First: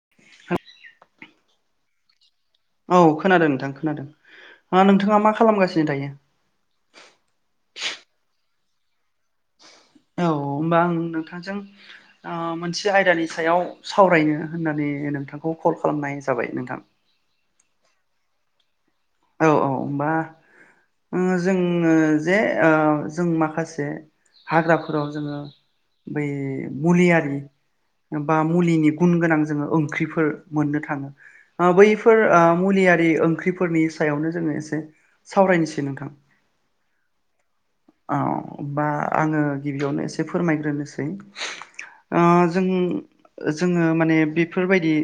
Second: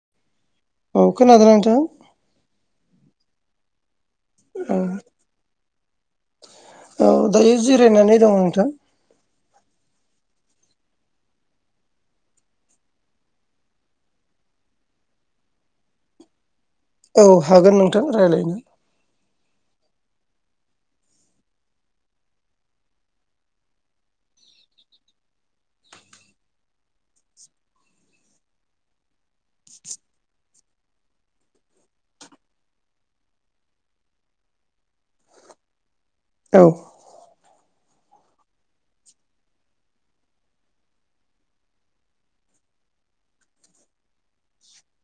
[inaudible] औ खोनादों नोंथां? औ खोनादों नोंथां औ खोनादों नोंथाङा मा खालामगासिनो दायो। औ दायो जिरायनानै दङ नोंथां। औ होमबा आं नोंथांजों ओ मोनसे आयदानि सायाव सावरायनो होननानै नोंथांखौ कल खालामनाय जाबाय नोंथां। औ हागोन नोंथां रायलायनो। औ औ होमबा ओ जोङो जे ओ जों माखासे हाग्राफोराव जोङो बै मुलियारि बा मुलिनि गुन गोनां जोङो ओंख्रिफोर मोननो थाङो। ओ बैफोर मुलियारि ओंख्रिफोरनि सायावनो जोङो एसे सावरायनोसै नोंथां। औ औ बा आङो गिबियावनो एसे फोरमायग्रोनोसै ओ जों जोङो माने बेफोरबायदि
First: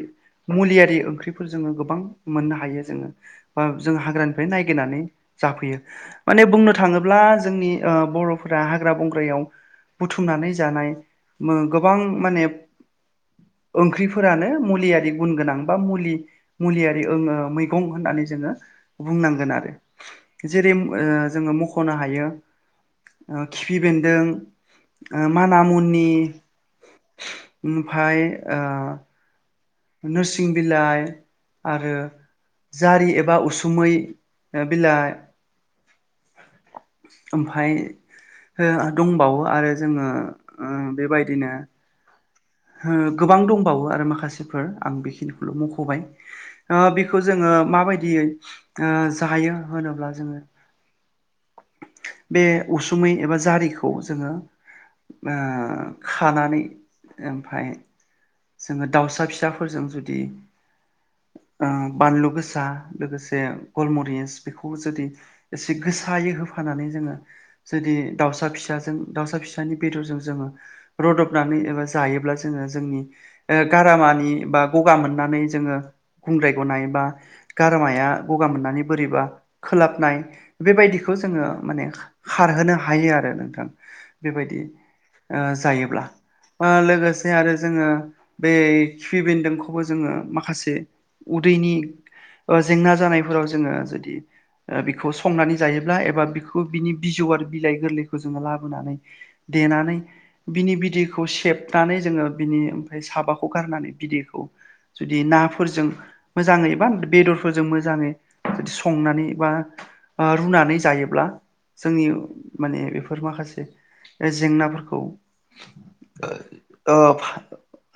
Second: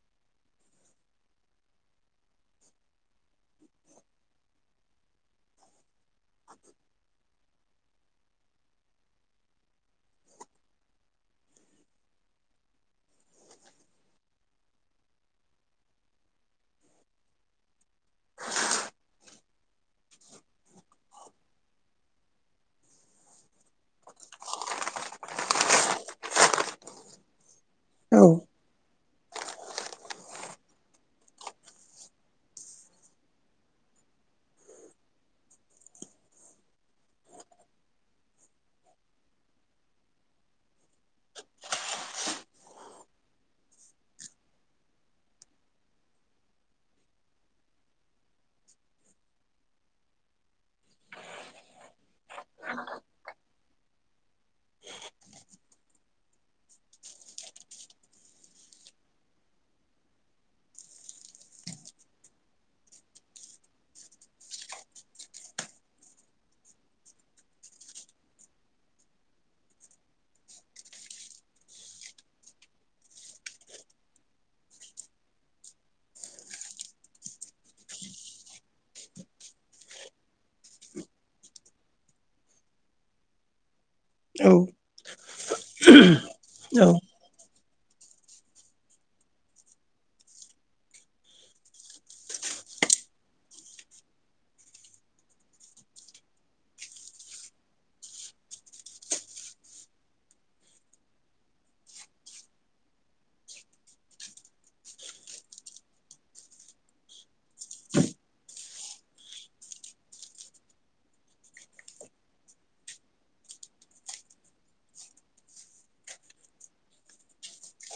मुलियारि ओंख्रिफोर जोङो गोबां मोननो हायो जोङो। बा जों हाग्रानिफ्राय नायगिरनानै जाफैयो माने बुंनो थाङोब्ला जोंनि ओ बर'फोरा हाग्रा बंग्रायाव बुथुमनानै जानाय मो गोबां माने ओंख्रिफोरानो मुलियारि गुन गोनां बा मुलि मुलियारि ओ मैगं होननानै जोङो बुंनांगोन आरो जेरै ओ जोङो मख'नो हायो। ओ खिफि बेन्दों माना मुनि ओमफाय औ ओ नोरसिं बिलाइ आरो जारि एबा उसुमै बिलाइ ओमफाय दंबावो आरो जोङो ओ बेबायदिनो गोबां दंबावो आरो माखासेफोर आं बेखिनिखौल' मख'बाय ओ बेखौ जोङो माबायदियै जायो होनोब्ला जोङो। बे उसुमै एबा जारिखौ जोङो ओ खानानै ओमफाय जोङो दाउसा फिसाफोरजों जुदि ओ बानलु गोसा लोगोसे गलमरिस बेखौ जुदि एसे गोसायै होफानानै जोङो जुदि दाउसा फिसाजों दाउसा फिसानि बेदरजों जोङो रदबनानै एबा जायोब्ला जोङो जोंनि ओ गारामानि बा गगा मोननानै जोङो गुंद्राय गनाय बा गारमाया गगा मोननानै बोरैबा खोलाबनाय बेबायदिखौ जोङो माने खारहोनो हायो आरो नोंथां। औ बेबायदि ओ जायोब्ला लोगोसे आरो जोङो बे खिफि बेन्दोंखौबो जोङो माखासे उदैनि ओ जेंना जानायफोराव जोङो जुदि ओ बिखौ संनानै जायोब्ला एबा बिखौ बिनि बिजौ आरो बिलाइ गोरलैखौ जोङो लाबोनानै देनानै बिनि बिदै खौ सेबनानै जोङो बिनि ओमफ्राय साबाखौ गारनानै बिदैखौ जुदि नाफोरजों मोजाङै एबा बेदरफोरजों मोजाङै जुदि संनानै एबा ओ रुनानै जायोब्ला जोंनि माने बेफोर माखासे जेंनाफोरखौ ओ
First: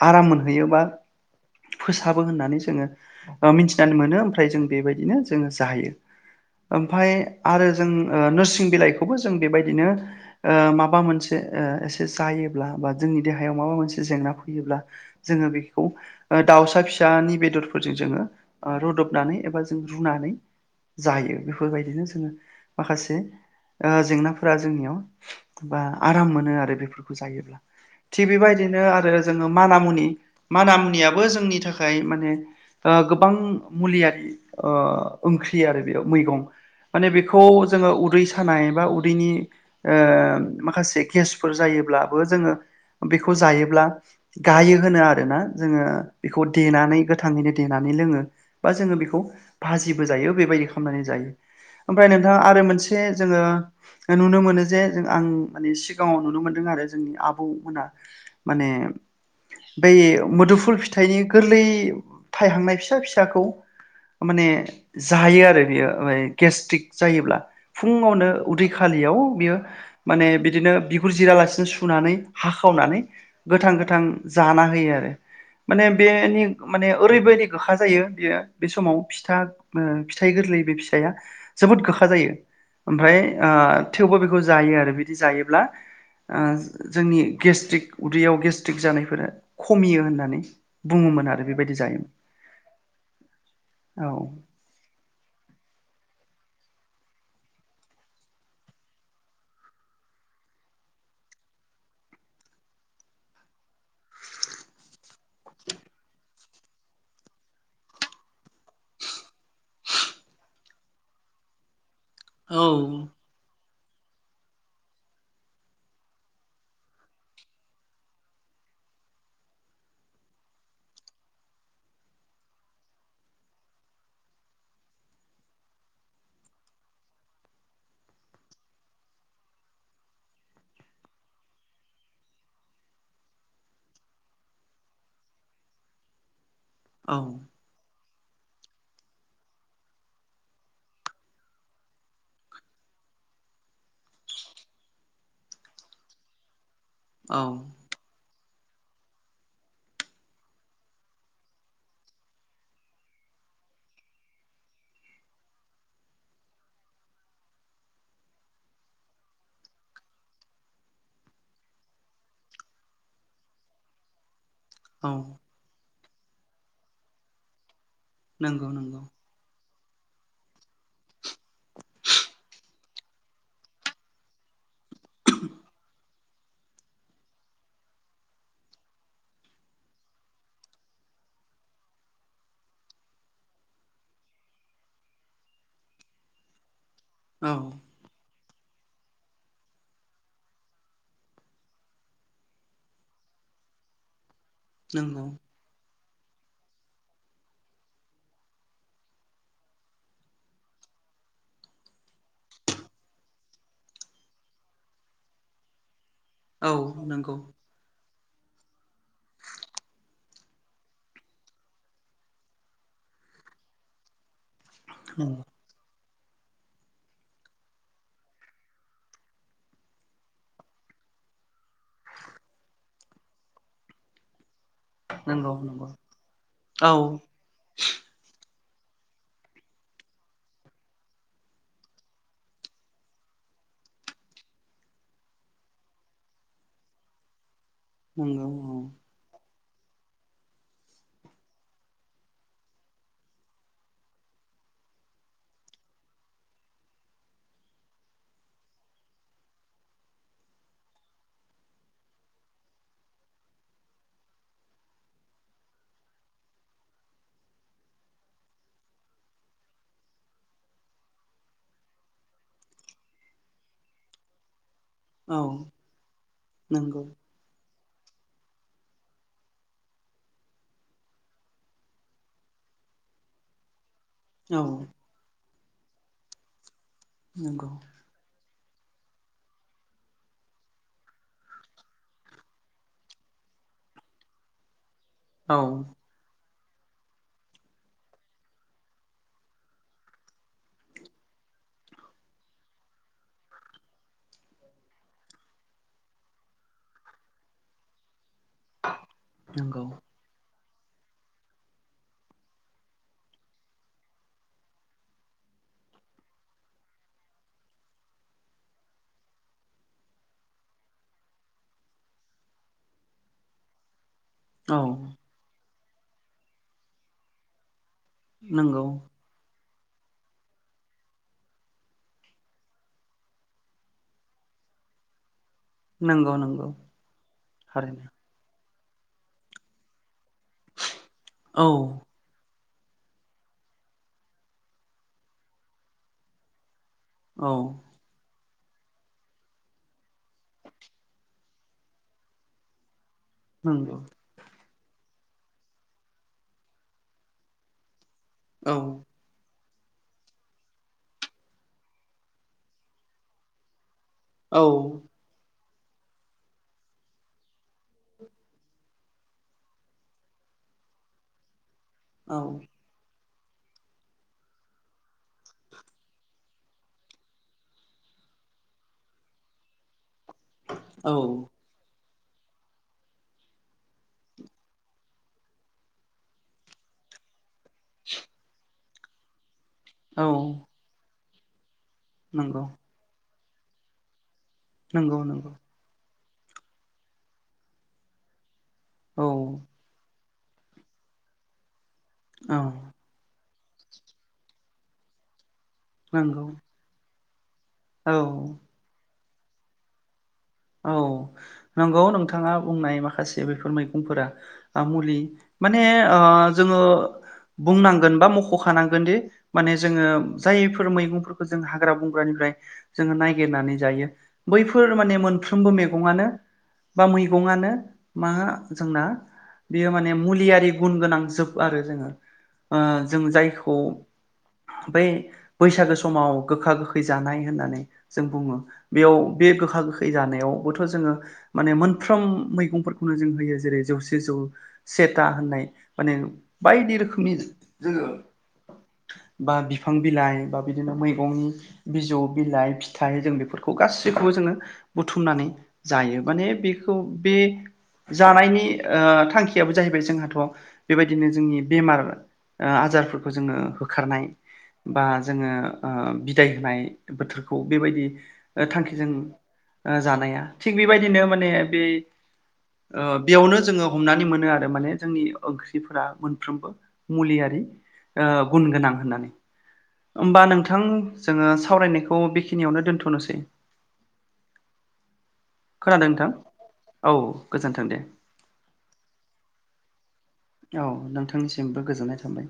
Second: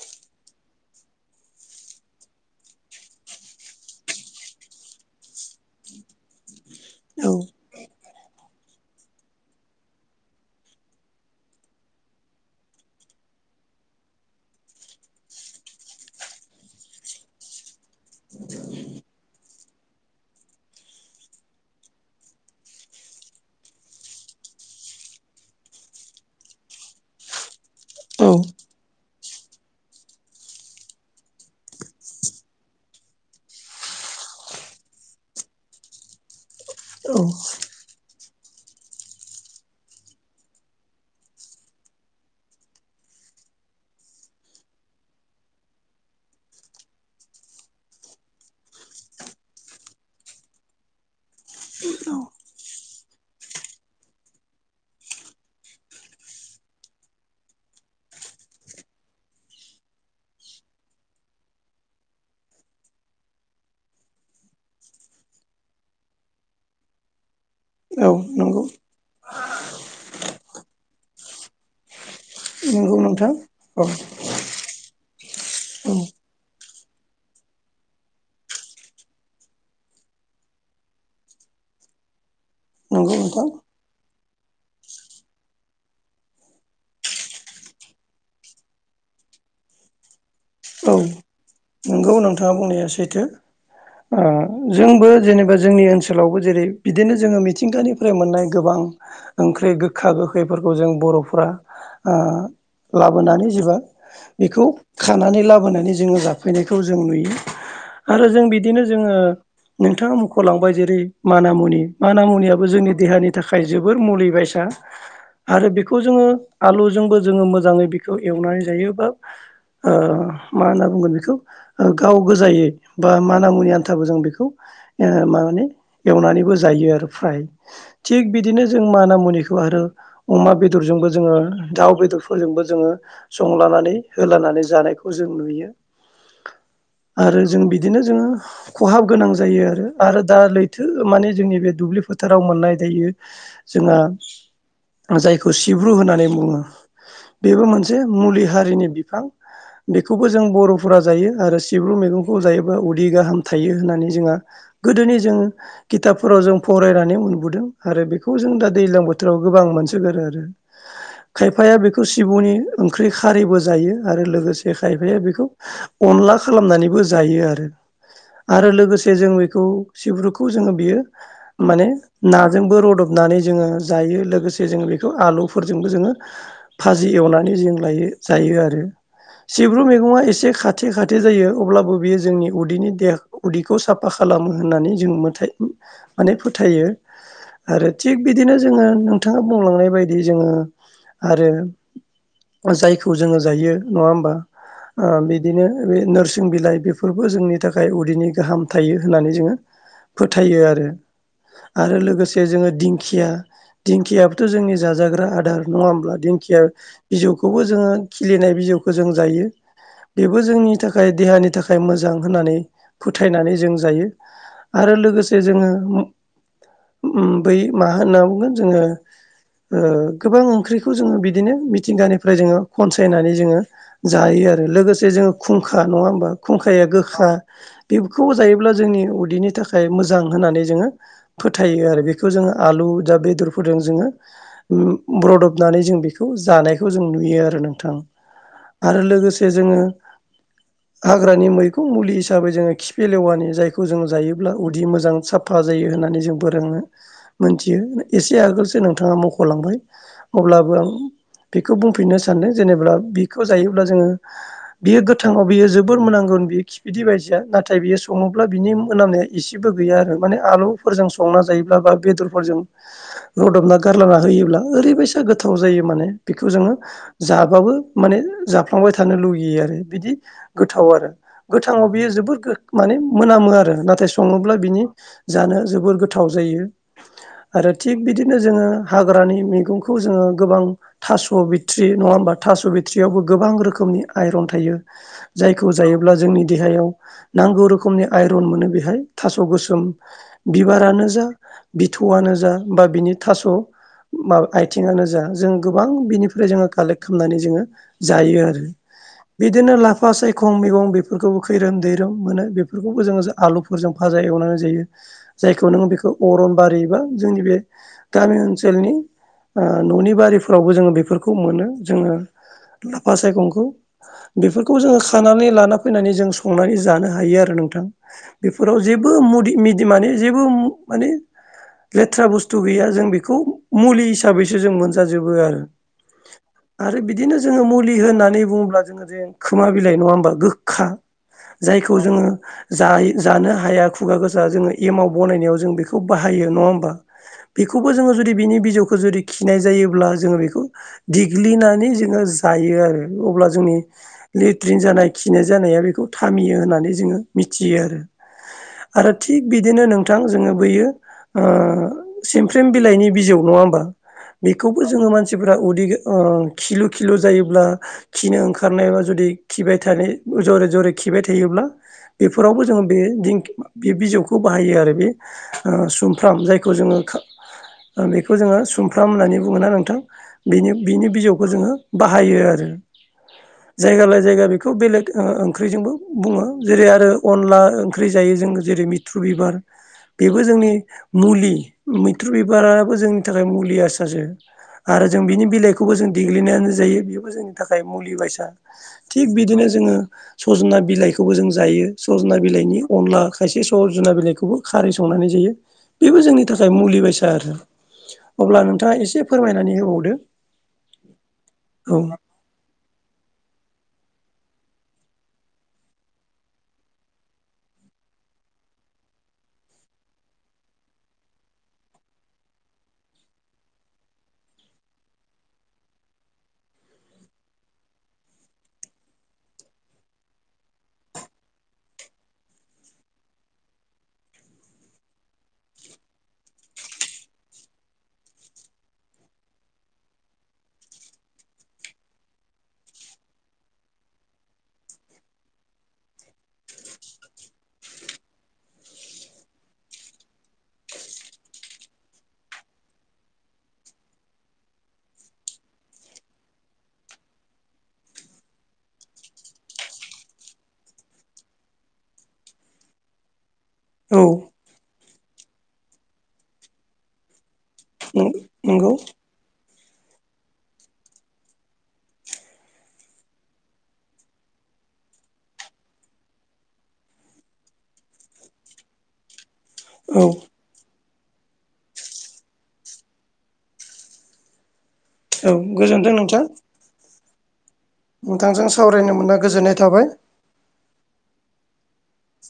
आराम मोनहैयोबा फोसाबो होननानै जोङो ओ मिथिनानै मोनो ओमफ्राय जों बेबायदिनो जोङो जायो। ओमफाय औ आरो जों ओ नोरसिं बिलाइखौबो जों बेबायदिनो ओ माबा मोनसे ओ एसे जायोब्ला बा जोंनि देहायाव माबा मोनसे जेंना फैयोब्ला जोङो बेखौ दाउसा फिसानि बेदरफोरजों जोङो रुदबनानै एबा जों रुनानै जायो बेफोरबायदिनो जोङो माखासे ओ जेंनाफोरा जोंनियाव ओ आराम मोनो आरो बेफोरखौ जायोब्ला। औ थिग बेबायदिनो आरो जोङो मानामुनि माना मुनियाबो जोंनि थाखाय माने ओ गोबां मुलियारि ओ ओंख्रि आरो बेयाव मैगं। माने बेखौ जोङो उदै सानाय बा उदैनि ओ माखासे गेसफोर जायोब्लाबो जोङो बेखौ जायोब्ला गायो होनो आरोना जोङो बेखौ देनानै गोथाङैनो देनानै लोङो। बा जोङो बेखौ भाजिबो जायो बेबायदि खालामनानै जायो। ओमफ्राय नोंथां आरो मोनसे जोङो नुनो मोनो जे जों आं माने सिगाङाव नुनो मोनदों आरो जोंनि आब बौ मोना माने बै मोदोमफुल फिथाइनि गोरलै थाइहांनाय फिसा फिसाखौ माने जायो आरो बेयो माने गेस्ट्रिक जायोब्ला। औ फुङावनो नंगौ उदै खालियाव बियो माने बिदिनो बिगुर जिरालासिनो सुनानै नंगौ हाखावनानै नोंथां गोथां औ गोथां जाना होयो आरो। माने औ बेनि माने ओरैबायदि गोखा जायो बेयो बे समाव फिथा फिथाइ गोरलै बे फिथाइया जोबोद गोखा जायो। नंगौ ओमफ्राय नोंथां ओ थेवबो बेखौ जायो आरो बिदि जायोब्ला जोंनि गेस्ट्रिक उदैयाव गेस्ट्रिक जानायफोरा खमियो होननानै। बुङोमोन आरो बेबायदि जायोमोन। गौ नोंथाङा बुंनाया सैथो औ ओ जोंबो जेनेबा जोंनि ओनसोलावबो जेरै बिदिनो जोङो मिथिंगानिफ्राय मोननाय गोबां ओंख्रि गोखा गोखैफोरखौ जों बर'फोरा ओ लाबोनानै जेबा बेखौ खानानै लाबोनानै जोङो जाफैनायखौ जों नुयो। आरो जों बिदिनो जोङो नोंथाङा मख'लांबाय जेरै माना मुनि मान मुनियाबो औ जोंनि देहानि थाखाय जोबोर मुलि बयसा आरो बेखौ जोङो आलुजोंबो जोङो मोजाङै बेखौ एवनानै जायोबा ओ मा होनना बुंगोन बेखौ? ओ गाव गोजायै बा माना मुनि आन्थाबो जों बेखौ ओ माने एवनानैबो जायो आरो फ्राय। थिग बिदिनो जों माना मुनिखौ आरो अमा बेदरजोंबो जोङो दाउ बेदरफोरजोंबो जोङो संलानानै होलानानै जानायखौ जों नुयो। औ आरो जों बिदिनो जोङो खहाब गोनां जायो आरो आरो दा लैथो माने जोंनि बे दुब्लि फोथाराव मोननाय दायो जोंहा जायखौ सिब्रु होननानै बुङो। बेबो मोनसे मुलि हारिनि बिफां बेखौबो जों बर'फोरा जायो आरो सिब्रु मैगंखौ जायोबब्ला उदै गाहाम थायो होननानै जोंहा गोदोनि जोङो खिथाबफोराव जों फरायनानै मोनबोदों आरो बेखौ जों दा दैज्लां बोथोराव गोबां मोनसोगारो आरो। खायफाया बेखौ सिबुनि ओंख्रि खारैबो जायो आरो लोगोसे औ खायफाया बेखौ अनला खालामनानैबो जायो आरो नंगौ आरो नंगौ लोगोसे जों बेखौ सिब्रुखौ जोङो बियो माने नाजोंबो रदबनानै जोङो जायो लोगोसे जे जोङो बेखौ आलुफोरजोंबो जोङो भाजि एवनानै जों लायो जायो आरो सिब्रु मैगंङा एसे खा थि खाथो जायो अब्लाबो बेयो जोंनि उदैनि देहा उदैखौ साफा खालामो होननानै जों मोथाय माने फोथायो औ आरो थिग बिदिनो जोङो नोंथाङा बुंलांनाय बायदि जोङो आरो जायखौ जोङो जायो नङा होमबा ओ नंगौ बि बिदिनो बे नोरसिं बिलाइ बेफोरबो जोंनि थाखाय उदैनि गाहाम थायो होननानै जोङो फोथायो आरो आरो लोगोसे जोङो दिंखिया दिंखियाबथ' जोंनि जाजाग्रा आदार नङा होमब्ला। दिं खिआ औ नंगौ बिजौखौबो जोङो खिलिनाय बिजौखौ जों जायो। बेबो जोंनि थाखाय देहानि थाखाय मोजां होननानै फोथायनानै जों जायो। आरो लोगोसे नंगौ जोङो बै मा होनना बुंगोन जोङो गोबां ओंख्रिखौ जोङो बिदिनो मिथिंगानिफ्राय जोङो खनसायनानै जोङो जायो आरो लोगोसे जोङो खुंखा नंगौ नङा होमबा खुंखाया औ गोखा। बेखौ जायोब्ला जोंनि उदैनि थाखाय मोजां होननानै जोङो फोथायो आरो बेखौ जोङो आलु दा बेदरफोरजों जोङो ब्रदबनानै जों बेखौ जानायखौ जों नुयो आरो नोंथां। नंगौ आरो लोगोसे जोङो हाग्रानि मैखौं मुलि हिसाबै जोङो खिफ लेवानि जायखौ जों जायोब्ला उददि मोजां साफ फा जायो होननानै जोंबो रोङो मोनथियो एसे आगोलसो नोंथाङा मख'लांबाय अब्लाबो आं बेखौ बुंफिननो सानदों जेनेबा बेखौ जायोब्ला जोङो बियो गोथांबा बियो जोबोर मोनांगोन बियो खिफिदै बायदिसो नाथाय बियो सङोब्ला बिनि मोनामनाया एसेबो गैया आरो माने आलौ फोरजों संना जायोब्ला बा बेदरफोजों रुदबना गारना होयोब्ला ओरैबायसा एसे औ गोथाव जायो माने बेखौ जोङो नंगौ जाबाबो माने जाफ्लांबाय थानो लुगैयो आरो। बिदि गोथाव आरो। गोथांआव बियो जोबोद माने मोनामो आरो नाथाय सङोब्ला औ बिनि जानो जोबोर गोथाव जायो नंगौ आरो थिग बिदिनो जोङो हाग्रानि मैगंखौ जोङो गोबां थास' बिथट्रि नङा होमबा थास' बिथट्रियावबो गोबां रोखोमनि आयरन थायो। औ जायखौ जायो अब्ला जोंनि देहायाव नांगौ रोखोमनि आइरन मोनो बेहाय थास' गोसोम। बिबारानो जा बिथौआनो जा बा बिनि थास' माबा आइथिंआनो जा, जों गोबां बिनिफ्राय जोङो कालेक्ट खालामनानै जोङो जायो आरो। बिदिनो नंगौ लाफा साय खं मैगं बेफोरखौबो खैरोम दैरोम मोनो बेफोरखौबो जोङो आलुफोरजों भाजा एवनानै जायो। जायखौ नों बेखौ अरन बारि बा जोंनि बे गामि ओनसोलनि न'नि बारिफोरावबो जोङो बेफोरखौ मोनो जोङो लाफा सायखंखौ बेफोरखौ औ जोङो खानानै लाना फैनानै जों संनानै जानो हायो आरो नोंथां। बेफोराव नंगौ जेबो मदि मिडिमानि जेबो माने लेथ्रा बुस्थु गैया जों बेखौ मुलि हिसाबैसो जों मोनजाजोबो आरो। नंगौ नंगौ आरो बिदिनो जोङो मुलि थारैनो होननानै बुङोब्ला जोङो जे खोमा बिलाइ नङा होमबा गोखा औ जायखौ जोङो जा जानो हाया खुगा गोजा जोङो एमाव बनायनायाव जों बेखौ बाहायो नङा होमबा? औ बेखौबो जोङो जुदि बिनि बिजौ खौ जुदि खिनाय जायोब्ला जोङो बेखौ देग्लिनानै जोङो जायो आरो अब्ला जोंनि नंगौ लेट्रिन जानाय खिनाय जानाया बेखौ थामियो होननानै जोङो मिथियो आरो। औ आरो थिग बिदिनो नोंथां जोङो बैयो सिमफ्रेम बिलाइनि बिजौ नङा होमबा। औ बेखौबो जोङो मानसिफोरा उदै किलु किलु जायोब्ला खिनो ओं खारनायबा जुदि खिबाय थानाय जरे जरे खिबाय थायोब्ला औ बेफोरावबो जोङो बे दिंखि बे बिजौखौ बाहायो आरो बे सुमफ्राम जायखौ जोङो बेखौ जोङो सुमफ्राम होननानै बुङोना नोंथां। बेनि बिनि बिजौखौ औ जोङो बाहायो आरो। जायगाालाय जायगा बेखौ बेलेग ओंख्रिजोंबो बुङो जेरै आरो अनला ओंख्रि जायो जों जेरै मिथ्रु बिबार औ बेबो जोंनि मुलि। मैथ्रु नंगौ बिबाराबो जोंनि थाखाय मुलिया सारासो आरो नंगौ जों बिनि नंगौ बिलाइखौ बे खौबो जों देग्लिनायानो जायो बेबो जोंनि थाखाय मुलि बायसा औ थिग बिदिनो जोङो सज'ना बिलाइखौबो जों जायो सज'ना औ बिलाइनि अनला खायसे स'जना बिलाइखौबो खारै संनानै जायो बेबो नंगौ जोंनि थाखाय मुलि बायसा आरो औ अब्ला नोंथांआ एसे फोरमायनानै होबावदो औ औ नंगौ नोंथांआ बुंनाय माखासे बेफोर मैगंफोरा ओ मुलि माने ओ जोङो बुंनांगोन बा मख'खानांगोन दि माने जोङो जायफोर मैगंफोरखौ जों हाग्रा बंग्रानिफ्राय जोङो नायगिरनानै जायो बैफोर माने मोनफ्रोमबो मैगंआनो बा मैगंआनो मा जोंना बेयो माने मुलिआरि गुन गोनां जोब आरो जोङो ओ‌ जों जायखौ आमफाय बैसागो समाव गोखा गोखै जानाय होननानै जों बुङो बेआव बे गोखा गोखै जानाय बावबोथ' जोङो माने मोनफ्रोम मैगंफोरखौनो जों होयो जेरै जौसे जौ सेथा होननाय माने बायदि रोखोमनि जों जोङो बा बिफां बिलाइ बा बिदिनो मैगं बिजौ बिलाइ फिथाइ जों बेफोरखौ गासैखौबो जोङो बुथुमनानै जायो माने बेखौ बे जानायनि ओ थांखिआबो जाहैबाय जोंहोथ' बेबायदिनो जोंनि बेमार ओ आजारफोरखौ जोङो औ होखारनाय बा जोङो ओ बिदाय होनाय बोथोरखौ बेबायदि नंगौ थांखिजों ओ जानाया थिग बेबायदिनो माने बे ओ बेआवनो जोङो हमनानै मोनो आरो माने जोंनि ओंख्रिफोरा मोनफ्रोमबो मुलिआरि ओ गुन गोनां होननानै औ होमबा नोंथां जोङो सावरायनायखौ बेखिनिआवनो दोन्थ'नोसै औ खोनादों गोजोनथों नोंथां औ गोजोन्थों दे नोंथांजों सावरायनो मोना गोजोननाय थाबाय औ नोंथांनिसिमबो गोजोननाय थाबाय